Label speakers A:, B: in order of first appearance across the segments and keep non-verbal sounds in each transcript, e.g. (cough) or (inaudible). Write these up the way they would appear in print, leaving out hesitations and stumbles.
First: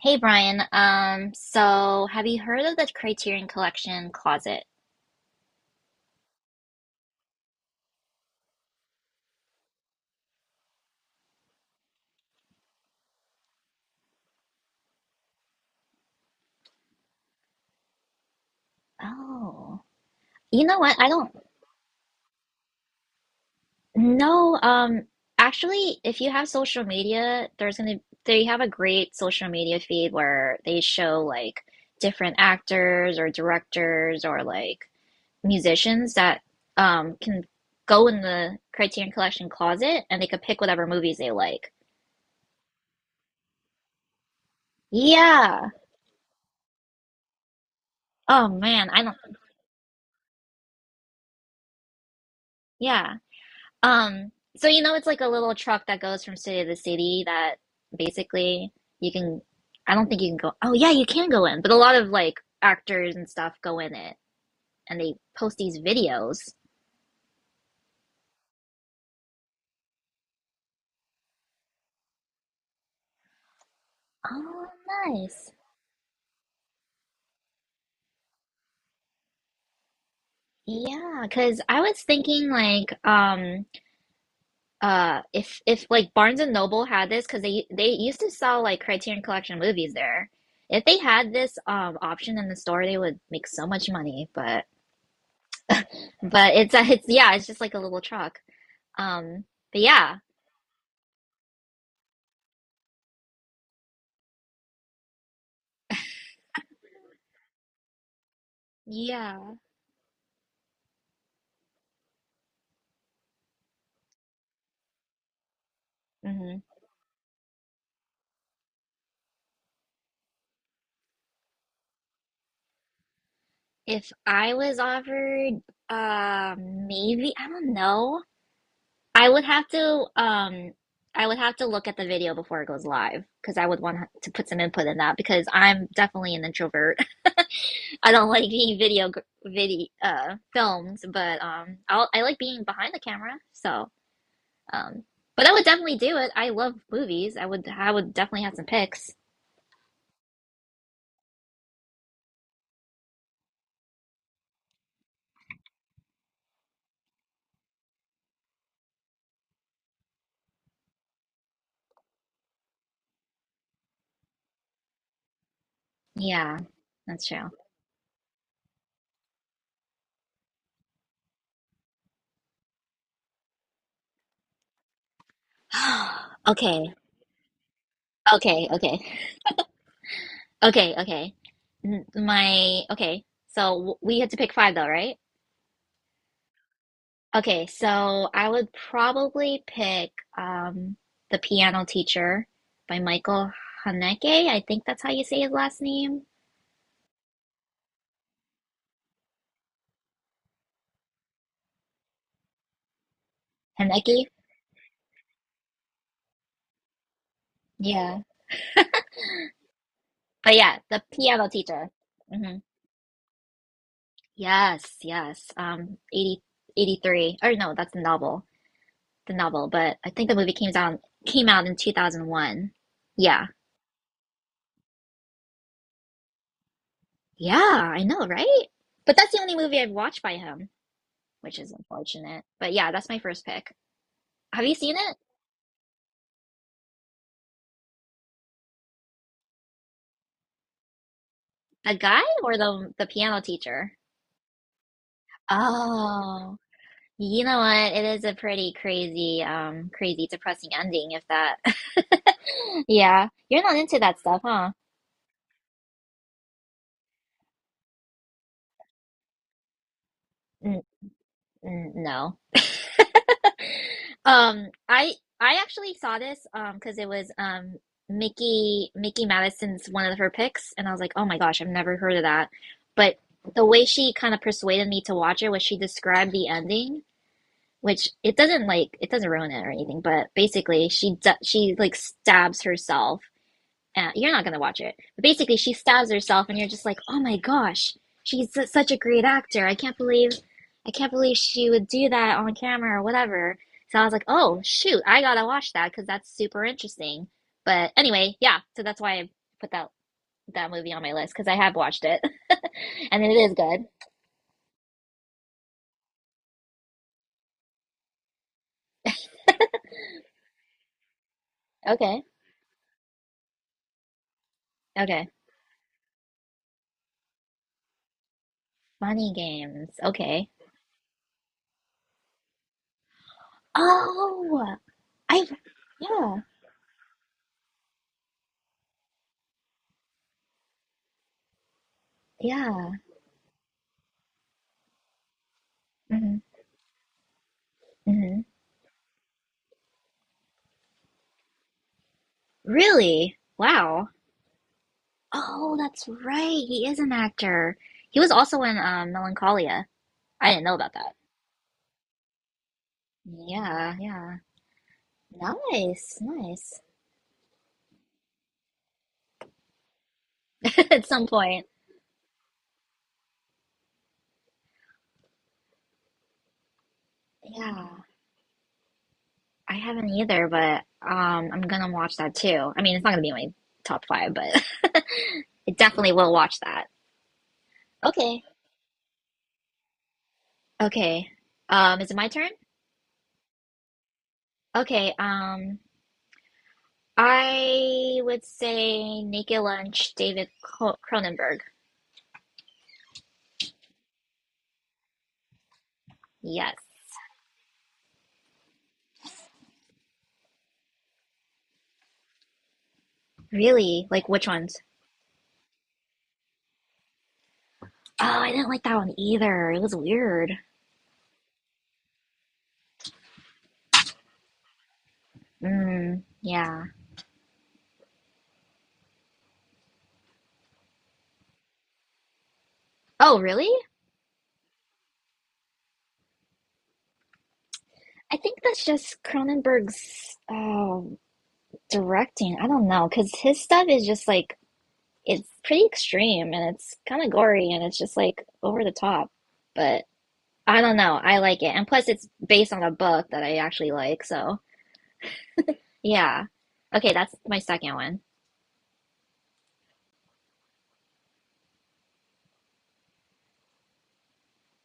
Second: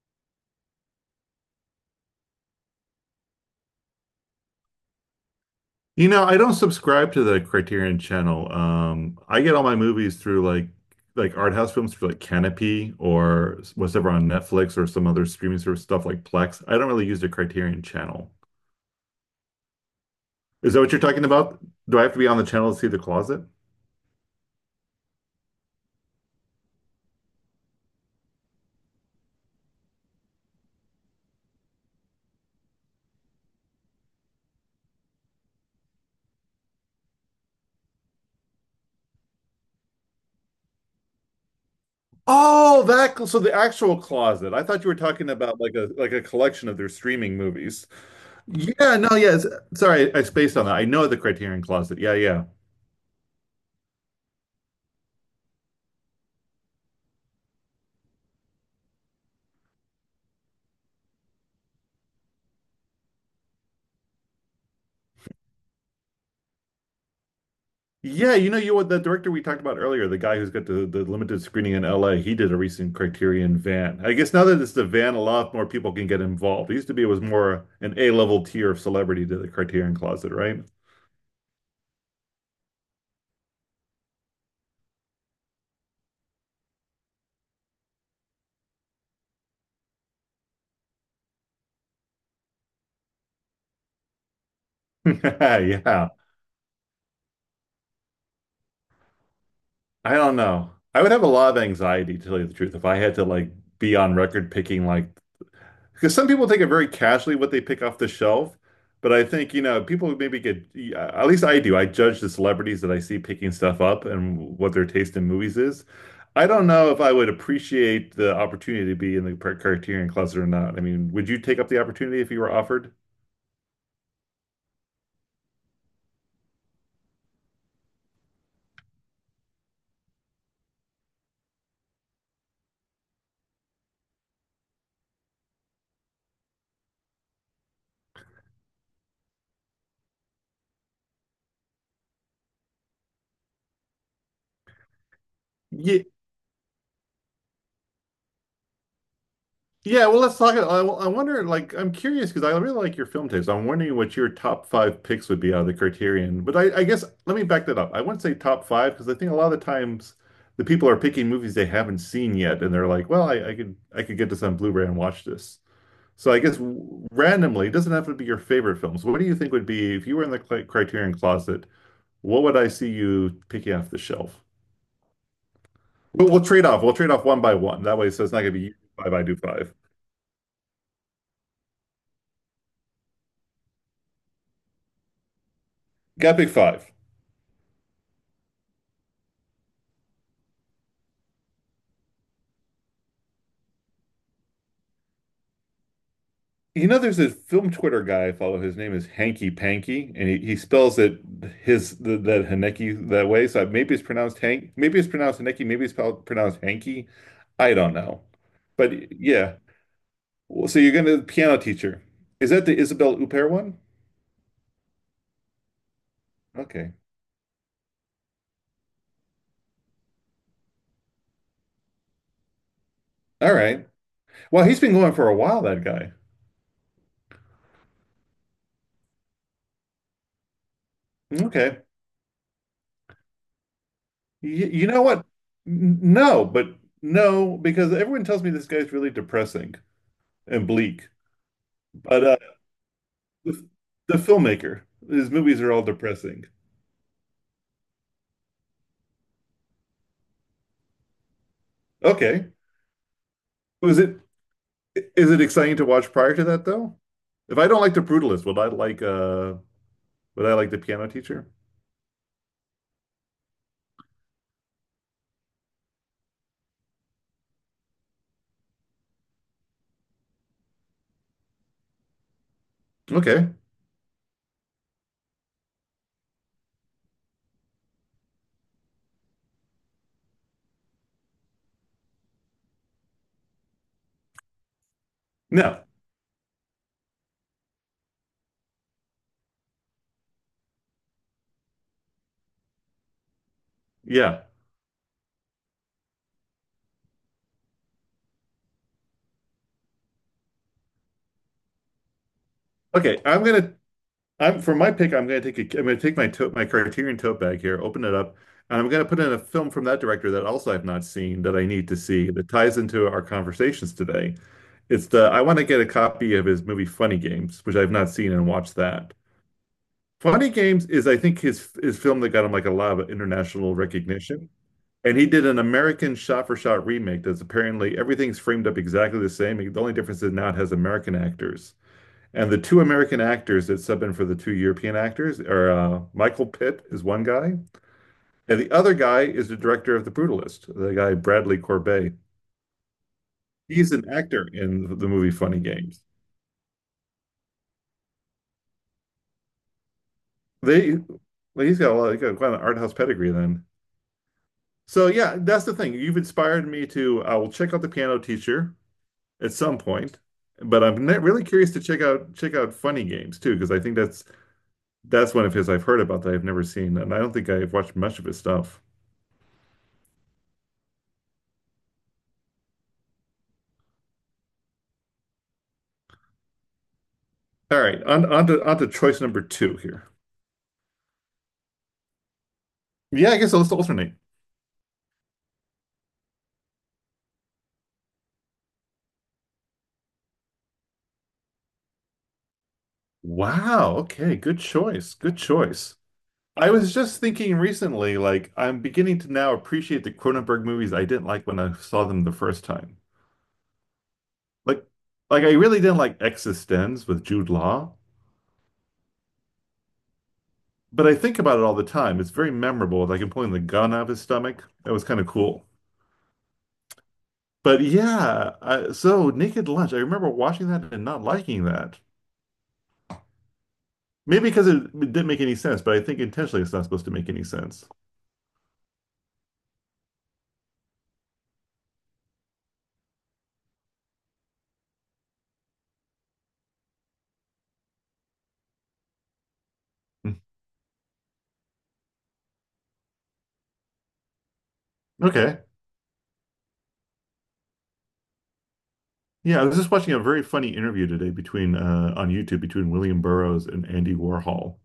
A: Hey Brian, so have you heard of the Criterion Collection Closet?
B: You know, I don't subscribe to the Criterion Channel. I get all my movies through like art house films through like Canopy or whatever on Netflix or some other streaming service stuff like Plex. I don't really use the Criterion Channel.
A: Oh, you
B: Is
A: know
B: that what
A: what?
B: you're
A: I
B: talking
A: don't
B: about? Do I have to be on the channel to see The Closet?
A: know. Actually, if you have social media, there's gonna they have a great social media feed where they show like different actors or directors or like musicians that can go in the Criterion Collection Closet and they could pick whatever movies they like.
B: Oh, so the actual closet. I thought you were talking about
A: Yeah.
B: like a collection of their streaming movies.
A: Oh man,
B: Yeah,
A: I
B: no,
A: don't.
B: yeah. Sorry, I spaced on that. I know the Criterion Closet. Yeah, yeah.
A: Yeah. Um, so you know, it's like a little truck that goes from city to city that basically you can, I don't think you can go, oh yeah, you can go in, but a lot of like actors and stuff go in it and they post these videos.
B: Yeah, you know you what the director we talked about earlier, the guy who's got the limited screening in LA, he did a recent Criterion van. I guess now that
A: Oh,
B: it's the van, a
A: nice.
B: lot more people can get involved. It used to be it was more an A-level tier of celebrity to the Criterion Closet, right?
A: Yeah, because I was thinking like if like Barnes and Noble had this because they used to sell like Criterion Collection movies there. If they had this option in the store, they would make so much money. But
B: (laughs) Yeah.
A: it's yeah, it's just like a little truck. Um, but
B: I
A: yeah.
B: don't know. I would have a lot of anxiety to tell you the truth if I had to like be on record picking like because some people take it very casually what they pick off the shelf, but I think,
A: Yeah.
B: you know, people maybe get, yeah, at least I do, I judge the celebrities that I see picking stuff up and what their taste in movies is. I
A: Hmm.
B: don't know if I would appreciate the opportunity to be in the Criterion Closet or not. I mean, would you take up the opportunity if you were offered?
A: If I was offered, maybe, I don't know. I would have to, I would have to look at the video before it goes live because I would want to put some input in that because I'm definitely an introvert. (laughs) I don't like being filmed, but, I like being behind the camera. So, um, but I would definitely
B: Yeah.
A: do it. I love movies. I would definitely have some picks.
B: Yeah, well, let's talk. I wonder, like, I'm curious because I really like your film taste. I'm wondering what your top five picks would be out of the Criterion. But I guess let me back that up. I wouldn't say top five because I think a lot of the times the people are picking movies they haven't seen yet, and they're like, "Well, I could I could get this on Blu-ray and watch this." So I guess
A: Yeah, that's true. (gasps)
B: randomly, it doesn't have to be your favorite films. What do you think would be if you were in the Criterion closet? What would I see you picking off the shelf? We'll
A: (sighs)
B: trade off. We'll
A: Okay.
B: trade off one by one. That way, so it's not going to be
A: Okay,
B: you do
A: okay,
B: five, I do five.
A: okay, okay. N- My okay. So we had to pick five though, right?
B: Got to pick five.
A: Okay, so I would probably pick um The Piano Teacher by Michael Haneke. I think that's how you say his last name.
B: You know, there's this film Twitter guy I follow. His name is Hanky Panky, and he spells it that Haneki that way. So maybe it's
A: Haneke?
B: pronounced Hank, maybe it's pronounced Haneki, maybe it's pronounced Hanky. I don't
A: Yeah.
B: know, but yeah.
A: But
B: Well, so
A: yeah,
B: you're
A: The
B: gonna
A: Piano
B: piano
A: Teacher.
B: teacher. Is
A: Hmm.
B: that the Isabel Huppert one?
A: Yes, yes. 80,
B: Okay,
A: 83. Or no, that's the novel. The novel, but I think the movie came down. Came out in 2001. Yeah.
B: all right. Well, he's been going for a while. That guy.
A: Yeah, I know, right? But that's the only movie I've watched by him, which is
B: Okay.
A: unfortunate. But yeah, that's my first pick.
B: Y
A: Have you
B: You
A: seen
B: know
A: it?
B: what? No, but no, because everyone tells me this guy's really depressing and bleak.
A: The guy
B: But
A: or the piano
B: The,
A: teacher?
B: the filmmaker. His movies are all depressing.
A: Oh, you know what? It is a pretty crazy, crazy, depressing ending if that. (laughs)
B: Okay.
A: Yeah, you're not into
B: Was
A: that
B: it
A: stuff, huh?
B: is it exciting to watch prior to that though? If I don't like The Brutalist, would I like The
A: N
B: Piano Teacher?
A: no. (laughs) Um, I I actually saw this because it was Mickey Madison's one of her picks, and I was like, oh my gosh, I've never heard of that. But
B: Okay.
A: the way she kind of persuaded me to watch it was she described the ending, which it doesn't ruin it or anything, but basically she like stabs herself you're not gonna watch it. But basically, she
B: No.
A: stabs herself, and you're just like, oh my gosh, she's such a great actor. I can't believe she would do that on camera or whatever. So I was like,
B: Yeah.
A: oh shoot, I gotta watch that because that's super interesting. But anyway, yeah. So that's why I put that movie on my list because I have watched it, (laughs)
B: Okay.
A: and it is good.
B: I'm for my pick. I'm going to take a, I'm going to take my tote, my Criterion tote bag here, open it up, and I'm going to put in a film from that director that also I've not seen that I need to
A: Okay,
B: see that ties into our conversations today. It's the
A: okay.
B: I want to get a copy of his movie Funny Games, which I've not seen and watch that.
A: Money Games. Okay.
B: Funny Games is I think his film that got him like a lot of international recognition.
A: Oh,
B: And he
A: I
B: did an American
A: yeah
B: shot-for-shot remake that's apparently everything's framed up exactly the same. The only difference is now it has American actors. And the two
A: yeah.
B: American actors that sub in for the two European actors are
A: hmm
B: Michael Pitt is one guy,
A: hmm.
B: and the other guy is the director of The Brutalist, the guy Bradley Corbet.
A: Really?
B: He's an
A: Wow.
B: actor in the movie Funny
A: Oh,
B: Games.
A: that's right. He is an actor. He was also in Melancholia. I didn't know about
B: They,
A: that.
B: well, he's got quite an art house pedigree then.
A: Yeah, yeah.
B: So yeah, that's the thing. You've
A: Nice,
B: inspired
A: nice.
B: me to. I will check out the Piano Teacher at some point, but
A: (laughs) At some
B: really
A: point.
B: curious to check out Funny Games too because I think that's one of his I've heard about that I've never seen, and I don't think I've watched
A: Yeah.
B: much of his stuff.
A: I haven't either, but I'm gonna watch that too. I mean, it's not gonna be in my top five, but (laughs) it definitely will watch that.
B: All right,
A: Okay.
B: on to choice number two here.
A: Okay. Is it my turn?
B: Yeah, I guess let's alternate.
A: Okay. I would say Naked Lunch, David Cronenberg.
B: Wow, okay, good choice. Good choice. I
A: Yes.
B: was just thinking recently, like I'm beginning to now appreciate the Cronenberg movies I didn't like when I saw them the first time.
A: Really? Like which ones?
B: Like like I really didn't like Existenz with Jude Law,
A: Oh, I didn't like that one either. It was weird.
B: but I think about it all the time. It's very memorable, like him pulling the gun out of his stomach. That was kind of cool.
A: Mm, yeah.
B: But yeah, I, so Naked Lunch, I remember watching that and not liking that.
A: Oh, really?
B: Maybe because it didn't make any sense, but I think intentionally it's not supposed to make any sense.
A: I think that's just Cronenberg's directing. I don't know, because his stuff is just like it's pretty extreme and it's kind of gory and it's just like over the top. But
B: Mm.
A: I don't know. I like it, and plus it's based on a book that I actually like. So
B: Okay.
A: yeah. Okay, that's my second one.
B: Yeah, I was just watching a very funny interview today between on YouTube between William Burroughs and Andy Warhol.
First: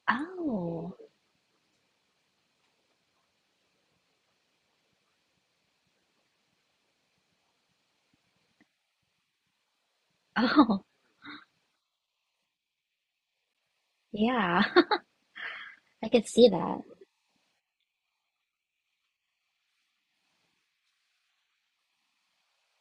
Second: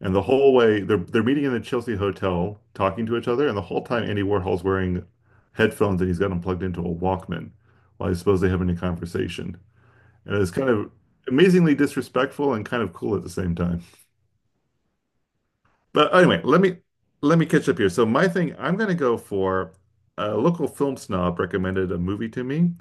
B: And the whole way
A: Oh,
B: they're meeting in the Chelsea hotel, talking to each other, and the whole time Andy Warhol's wearing headphones and he's got them plugged into a Walkman while he's supposedly having a conversation. And it's kind
A: oh,
B: of amazingly disrespectful and kind of cool at the same time.
A: yeah. (laughs) I
B: But
A: could
B: anyway,
A: see that.
B: let me catch up here. So my thing, I'm gonna go for a local film snob recommended a movie to me,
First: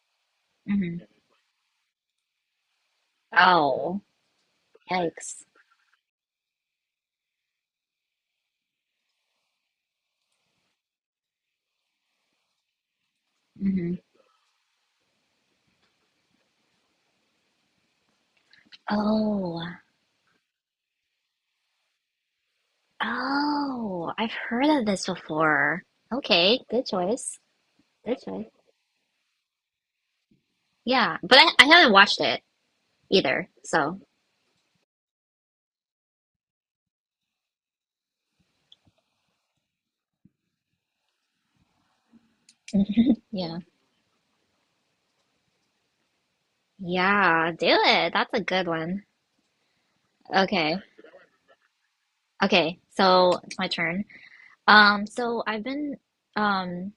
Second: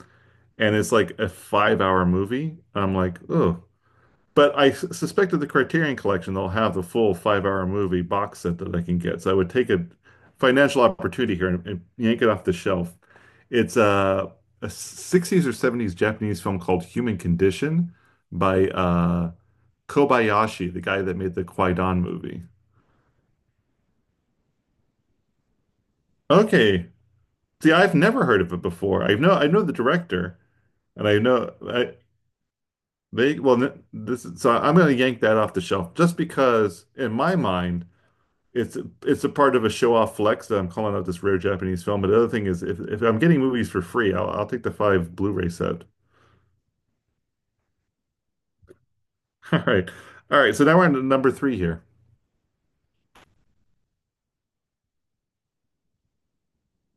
B: and it's
A: Hmm.
B: like a 5-hour movie. I'm like, oh.
A: Oh,
B: But suspect that
A: yikes.
B: the Criterion Collection they'll have the full 5-hour movie box set that I can get. So I would take a financial opportunity here and yank it off the shelf. It's
A: Hmm.
B: a, a 60s or 70s Japanese film called Human Condition by
A: Oh,
B: Kobayashi, the guy that made the Kwaidan movie.
A: oh, I've heard of this before. Okay, good
B: Okay,
A: choice.
B: see, I've
A: Good
B: never heard
A: choice.
B: of it before. I know the director, and
A: Yeah,
B: I
A: but
B: know
A: I haven't
B: I
A: watched it
B: they
A: either,
B: well
A: so
B: this is, so I'm going to yank that off the shelf just because in my mind it's it's a part of a show-off flex that I'm calling out this rare Japanese film. But the other thing is if I'm
A: (laughs)
B: getting
A: yeah.
B: movies for free, I'll take the five Blu-ray set.
A: Yeah, do it. That's a good one.
B: (laughs) All right. All right, so
A: Okay.
B: now we're on to number three here.
A: Okay, so it's my turn. So I've been um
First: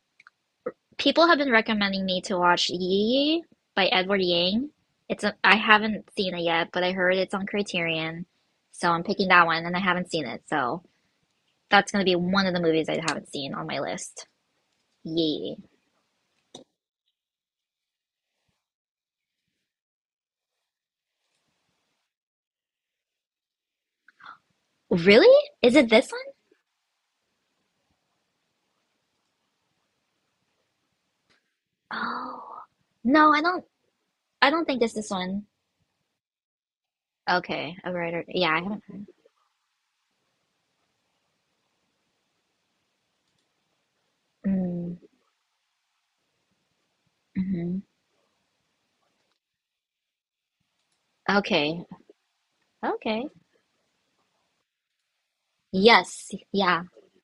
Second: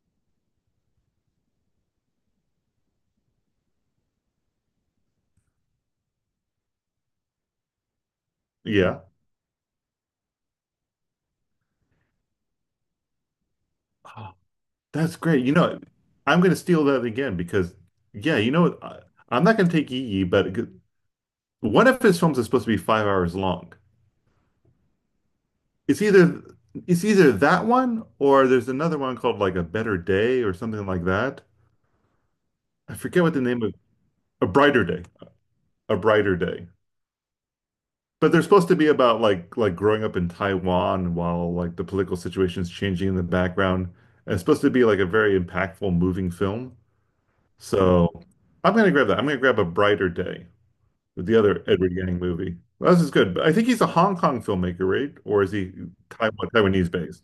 A: people have been recommending me to watch Yi by Edward Yang. I haven't seen it yet, but I heard it's on Criterion. So
B: Yeah.
A: I'm picking that one and I haven't seen it, so that's gonna be one of the movies I haven't seen on my list.
B: Oh, that's great. You
A: Yeah.
B: know, I'm going to steal that again because yeah, you know I'm not going to take Yi Yi, but one of his films is supposed to be 5 hours long.
A: Really? Is it
B: It's
A: this one?
B: either it's either that one or there's another one called like A Better Day or something like that.
A: Oh.
B: I forget
A: No,
B: what the name of A
A: I don't think
B: Brighter
A: it's
B: Day.
A: this one.
B: A Brighter Day.
A: Okay. A writer.
B: But they're
A: Yeah, I
B: supposed to be
A: haven't.
B: about like growing up in Taiwan while like the political situation's changing in the background. And it's supposed to be
A: Mm,
B: like a very impactful, moving film.
A: hmm.
B: So I'm gonna grab that. I'm gonna grab A Brighter Day with the other
A: Okay.
B: Edward Yang movie. Well, this is
A: Okay.
B: good. But I think he's a Hong Kong filmmaker, right? Or is he
A: Yes.
B: Taiwan,
A: Yeah.
B: Taiwanese based?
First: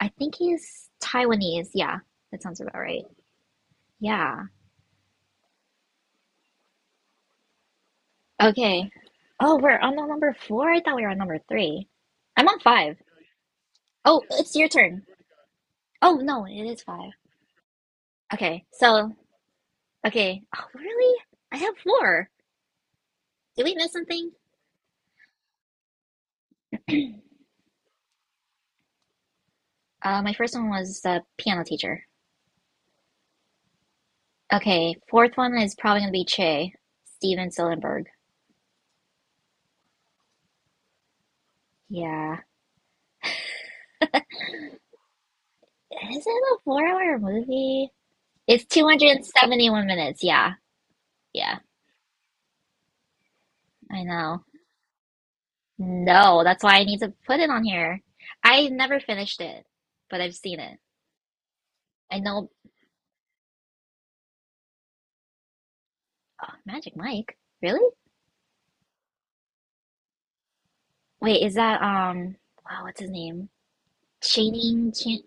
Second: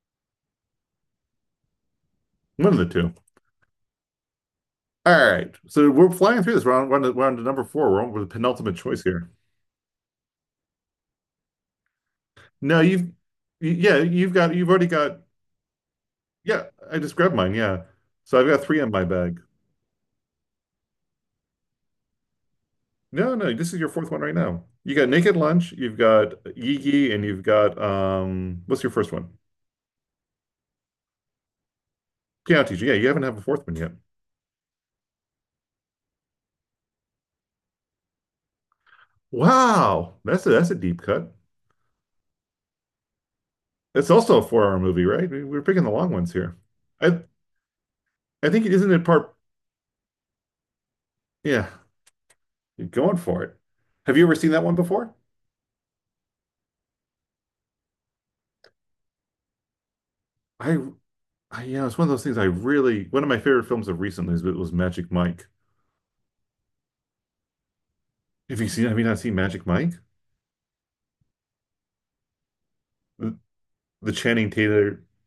A: I think he's Taiwanese. Yeah. That sounds
B: One
A: about
B: of the
A: right.
B: two.
A: Yeah.
B: All right, so we're flying through this. We're on to number four. We're on with the penultimate
A: Okay.
B: choice here.
A: Oh, we're on the number four? I thought we were on number three. I'm on
B: No,
A: five.
B: you've, y- yeah,
A: Oh,
B: you've
A: it's
B: got,
A: your
B: you've already
A: turn.
B: got,
A: Oh, no, it
B: yeah,
A: is
B: I
A: five.
B: just grabbed mine. Yeah. So I've
A: Okay.
B: got three in my bag.
A: Okay. Oh, really? I have four.
B: No, no,
A: Did
B: this
A: we
B: is your
A: miss
B: fourth one
A: something?
B: right now. You got Naked Lunch, you've got Yigi, and
A: (clears throat)
B: you've got, what's your first one?
A: My first one was the piano teacher.
B: Piano Teacher. Yeah, you haven't had a fourth one yet.
A: Okay, fourth one is probably gonna be Che, Steven Soderbergh.
B: Wow. That's a deep cut.
A: Yeah.
B: It's also a four-hour movie, right? We're picking the long
A: Is it
B: ones
A: a
B: here.
A: 4 hour
B: I,
A: movie?
B: I
A: It's
B: think, it not it part,
A: 271 minutes. Yeah. Yeah,
B: yeah, you're going for it.
A: I
B: Have you ever
A: know.
B: seen that one before?
A: No, that's why I need to put it on here. I never finished it, but I've seen it.
B: I I, you know, it's one of
A: I
B: those things
A: know
B: one of my favorite films of recently was Magic Mike.
A: oh, Magic Mike. Really?
B: Have you not seen Magic Mike?
A: Wait, is that wow, what's his
B: The,
A: name?
B: the Channing
A: Channing
B: Tatum,
A: Chan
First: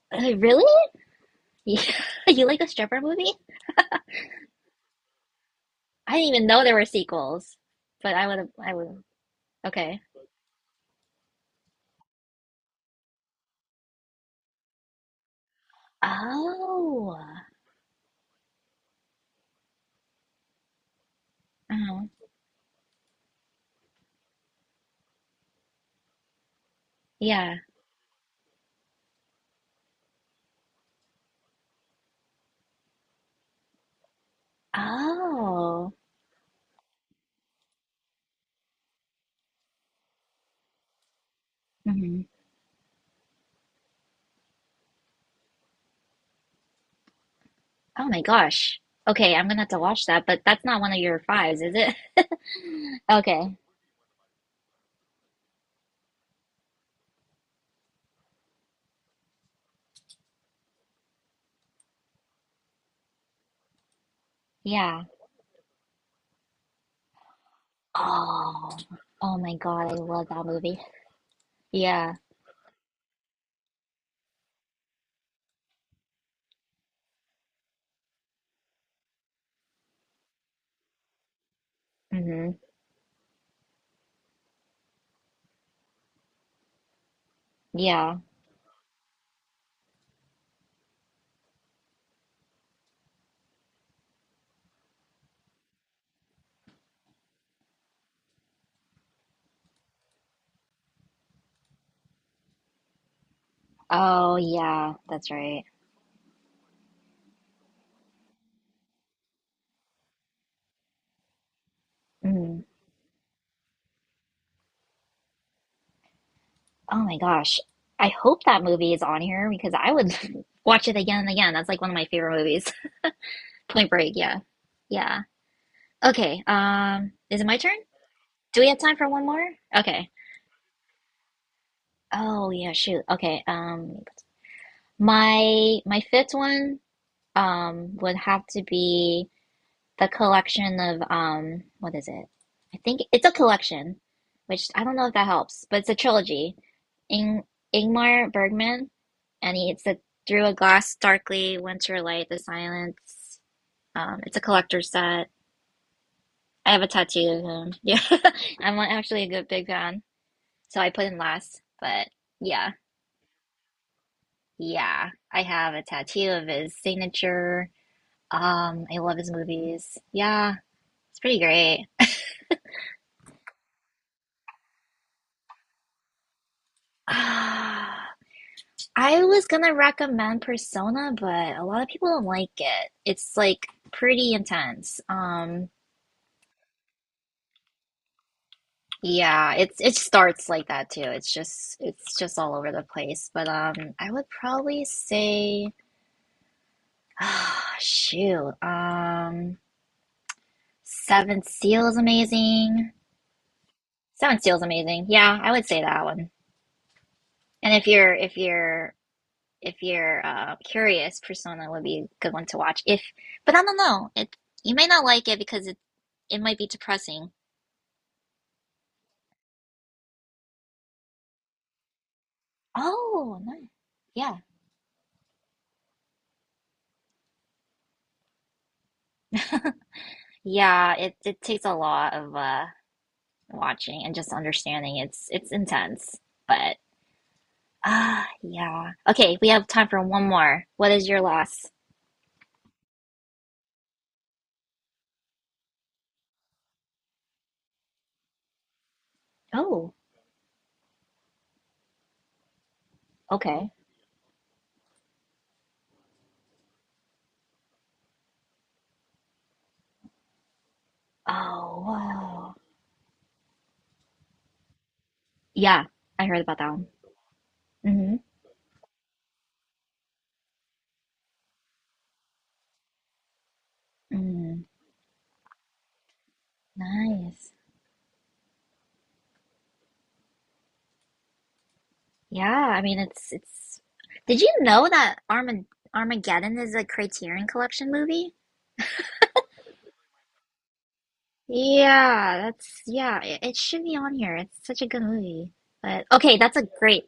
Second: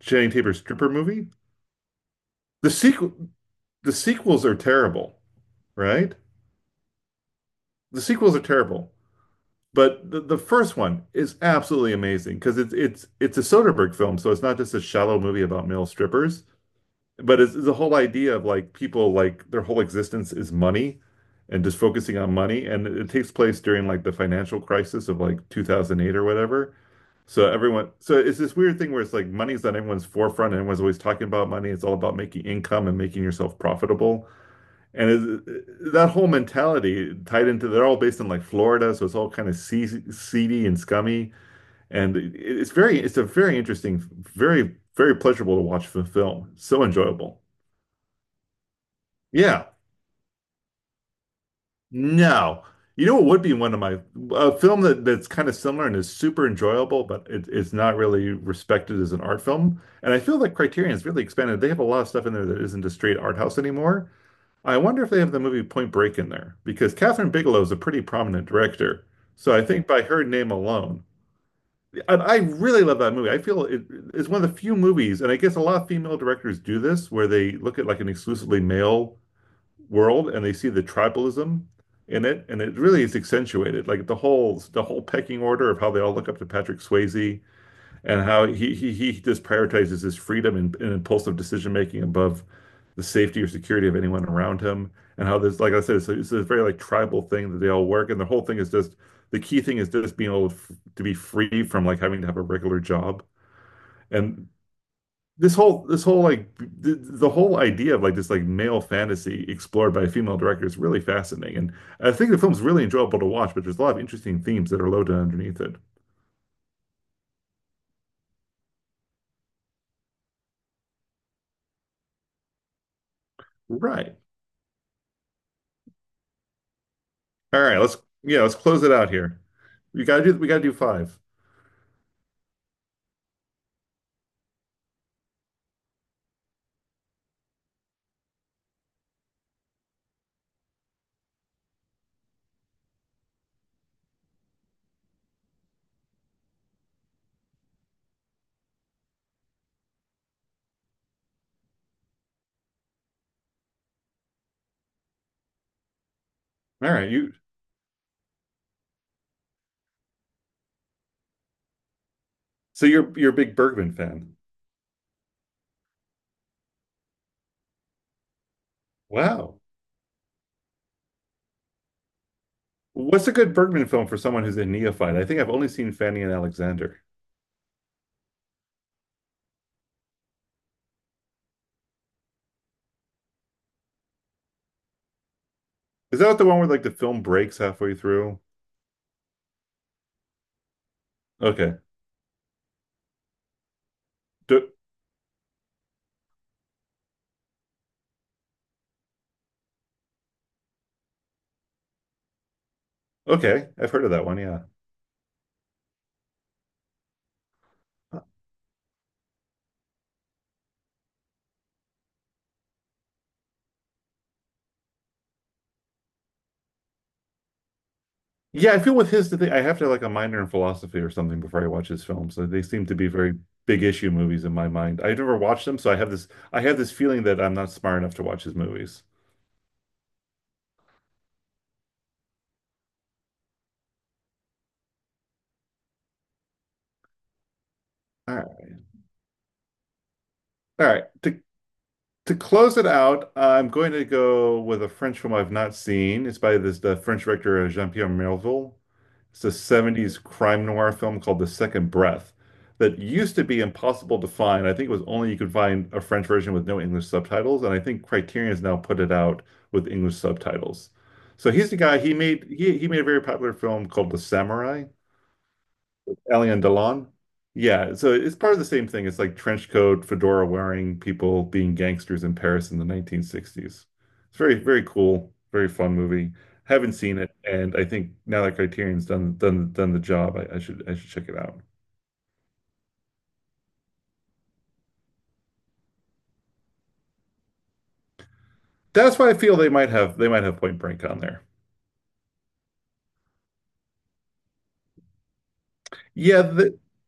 B: Channing Tatum
A: really?
B: stripper movie?
A: Yeah. (laughs) You like a
B: The
A: stripper
B: sequel,
A: movie?
B: the sequels are terrible, right?
A: I didn't even know there were sequels,
B: The
A: but I
B: sequels
A: would
B: are
A: have, I
B: terrible,
A: would, okay.
B: but the first one is absolutely amazing because it's it's a Soderbergh film, so it's not just a shallow movie about male strippers.
A: Oh,
B: But it's the whole idea of like people like their whole existence is money and just
A: uh-huh.
B: focusing on money. And it takes place during like the financial crisis of like 2008 or whatever. So
A: Yeah.
B: everyone, so it's this weird thing where it's like money's on everyone's forefront and everyone's always talking about money. It's all about making income and making yourself profitable. And
A: Oh,
B: that whole mentality tied into, they're all based in like Florida. So it's all kind of seedy seedy and scummy. And
A: hmm.
B: it's a very interesting, very, very pleasurable to watch the film. So enjoyable.
A: Oh my gosh. Okay, I'm gonna have
B: Yeah.
A: to watch that, but that's not one of your fives, is it? (laughs)
B: No. You know what would be
A: Okay.
B: one of my a film that's kind of similar and is super enjoyable, but it's not really respected as an art film. And I feel that Criterion's really expanded. They have a lot of stuff in there that isn't a straight art house anymore. I wonder
A: Yeah.
B: if they have the movie Point Break in there because Catherine Bigelow is a pretty prominent
A: Oh,
B: director.
A: oh my
B: So I think
A: God, I
B: by her
A: love that
B: name
A: movie.
B: alone,
A: Yeah.
B: I really love that movie. I feel it, it's one of the few movies, and I guess a lot of female directors do this, where they look at like an exclusively male world and they see the tribalism in it,
A: Hmm.
B: and it really is accentuated. Like the whole pecking order of how they all look up to Patrick Swayze
A: Yeah.
B: and how he just prioritizes his freedom and impulsive decision making above the safety or security of anyone around him, and how this, like I said, it's a very like tribal thing that they all work, and the whole thing is just the key thing is just being able to be free from like having to have a regular job.
A: Oh,
B: And
A: yeah, that's
B: this
A: right.
B: whole this whole like the whole idea of like this like male fantasy explored by a female director is really fascinating, and I think the film's
A: Mm.
B: really enjoyable to watch, but there's a lot of interesting themes that are loaded underneath it.
A: Oh my gosh. I hope that movie is on here because I would (laughs) watch it again and again. That's like one of my favorite movies. Point Break,
B: Right.
A: yeah. Yeah. Okay, is it my
B: all
A: turn?
B: right let's Yeah, let's
A: Do we have
B: close it
A: time for
B: out
A: one
B: here.
A: more? Okay.
B: We gotta do five.
A: Oh yeah, shoot. Okay. My fifth one would have to be the collection of what is it? I think it's a collection, which I don't know if that helps, but it's a trilogy. Ing Ingmar Bergman, and he, it's a Through a Glass, Darkly, Winter Light, The Silence. It's a collector's set. I have a
B: All right.
A: tattoo
B: You,
A: of him. (laughs) Yeah. I'm not actually a good big fan. So I put him last. But yeah.
B: so you're a big Bergman fan.
A: Yeah. I have a tattoo of his signature. I love his
B: Wow.
A: movies. Yeah. It's pretty great.
B: What's a good Bergman film for someone who's a neophyte? I think I've only seen Fanny and Alexander.
A: (sighs) I was gonna recommend Persona, but a lot of people don't like it. It's like pretty intense.
B: Is that the one where like the film breaks halfway through?
A: Yeah, it's it starts like that too.
B: Okay.
A: It's just all over the place. But I would
B: do,
A: probably say (sighs) ah, shoot. Seven Seal is amazing.
B: okay, I've heard of that one.
A: Seven Seal
B: Yeah.
A: is amazing. Yeah, I would say that one. And if you're if you're if you're curious, Persona would be a good one to watch. If, but I don't know. It you may not like it because it might be depressing.
B: Yeah, I feel with his the thing, I have to have like a minor in philosophy or something before I watch his films. So they seem to be very
A: Oh, nice.
B: big issue
A: Yeah,
B: movies in my mind. I never watched them, so I have this feeling that I'm not smart enough to watch his movies.
A: yeah. It takes a lot of watching and just understanding. It's intense, but (sighs) ah,
B: All right.
A: yeah. Okay, we have time for one more.
B: All
A: What
B: right.
A: is your
B: To
A: last?
B: to close it out, I'm going to go with a French film I've not seen. It's by this the French director Jean-Pierre Melville. It's a
A: Oh.
B: 70s crime noir film called The Second Breath that used to be
A: Okay.
B: impossible to find. I think it was only you could find a French version with no English subtitles, and I think Criterion's now put it out with English subtitles. So he's the
A: Oh,
B: guy, he made
A: wow.
B: he made a very popular film called The Samurai.
A: Yeah, I heard about
B: Alien
A: that one.
B: Delon. Yeah, so
A: Hmm.
B: it's part of the same thing. It's like trench coat, fedora wearing people being gangsters in Paris in the 1960s. It's very,
A: Mm,
B: very cool, very fun movie. Haven't seen it,
A: nice.
B: and I think now that Criterion's done done the job, I should check it out.
A: Yeah, I mean it's did you know that Armageddon is a Criterion Collection movie?
B: That's why I feel they might have Point Break on there.
A: Yeah, that's yeah, it should be on here. It's such a good movie. But okay,
B: Yeah,
A: that's a
B: the,
A: great.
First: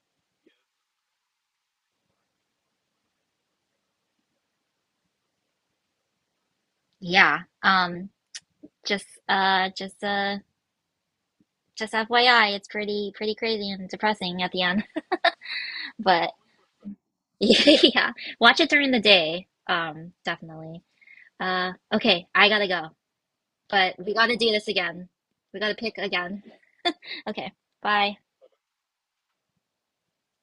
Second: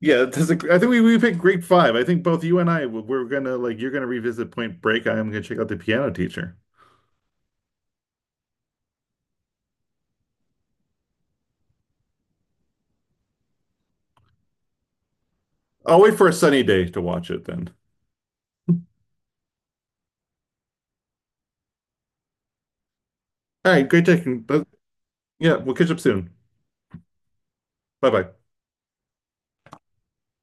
B: yeah. That's a, I think we picked Great Five. I think both you and I we're gonna like you're gonna revisit Point Break. I am gonna check out The Piano Teacher.
A: Yeah. Just uh just uh just FYI, it's pretty pretty crazy and depressing at the end. (laughs)
B: I'll wait for
A: But
B: a sunny day to watch
A: (laughs)
B: it then.
A: yeah, watch it during the day. Definitely. Okay, I gotta go,
B: All right,
A: but
B: great
A: we gotta
B: taking.
A: do this again.
B: Yeah,
A: We gotta
B: we'll catch
A: pick
B: up soon.
A: again. Okay,
B: Bye
A: bye.
B: bye.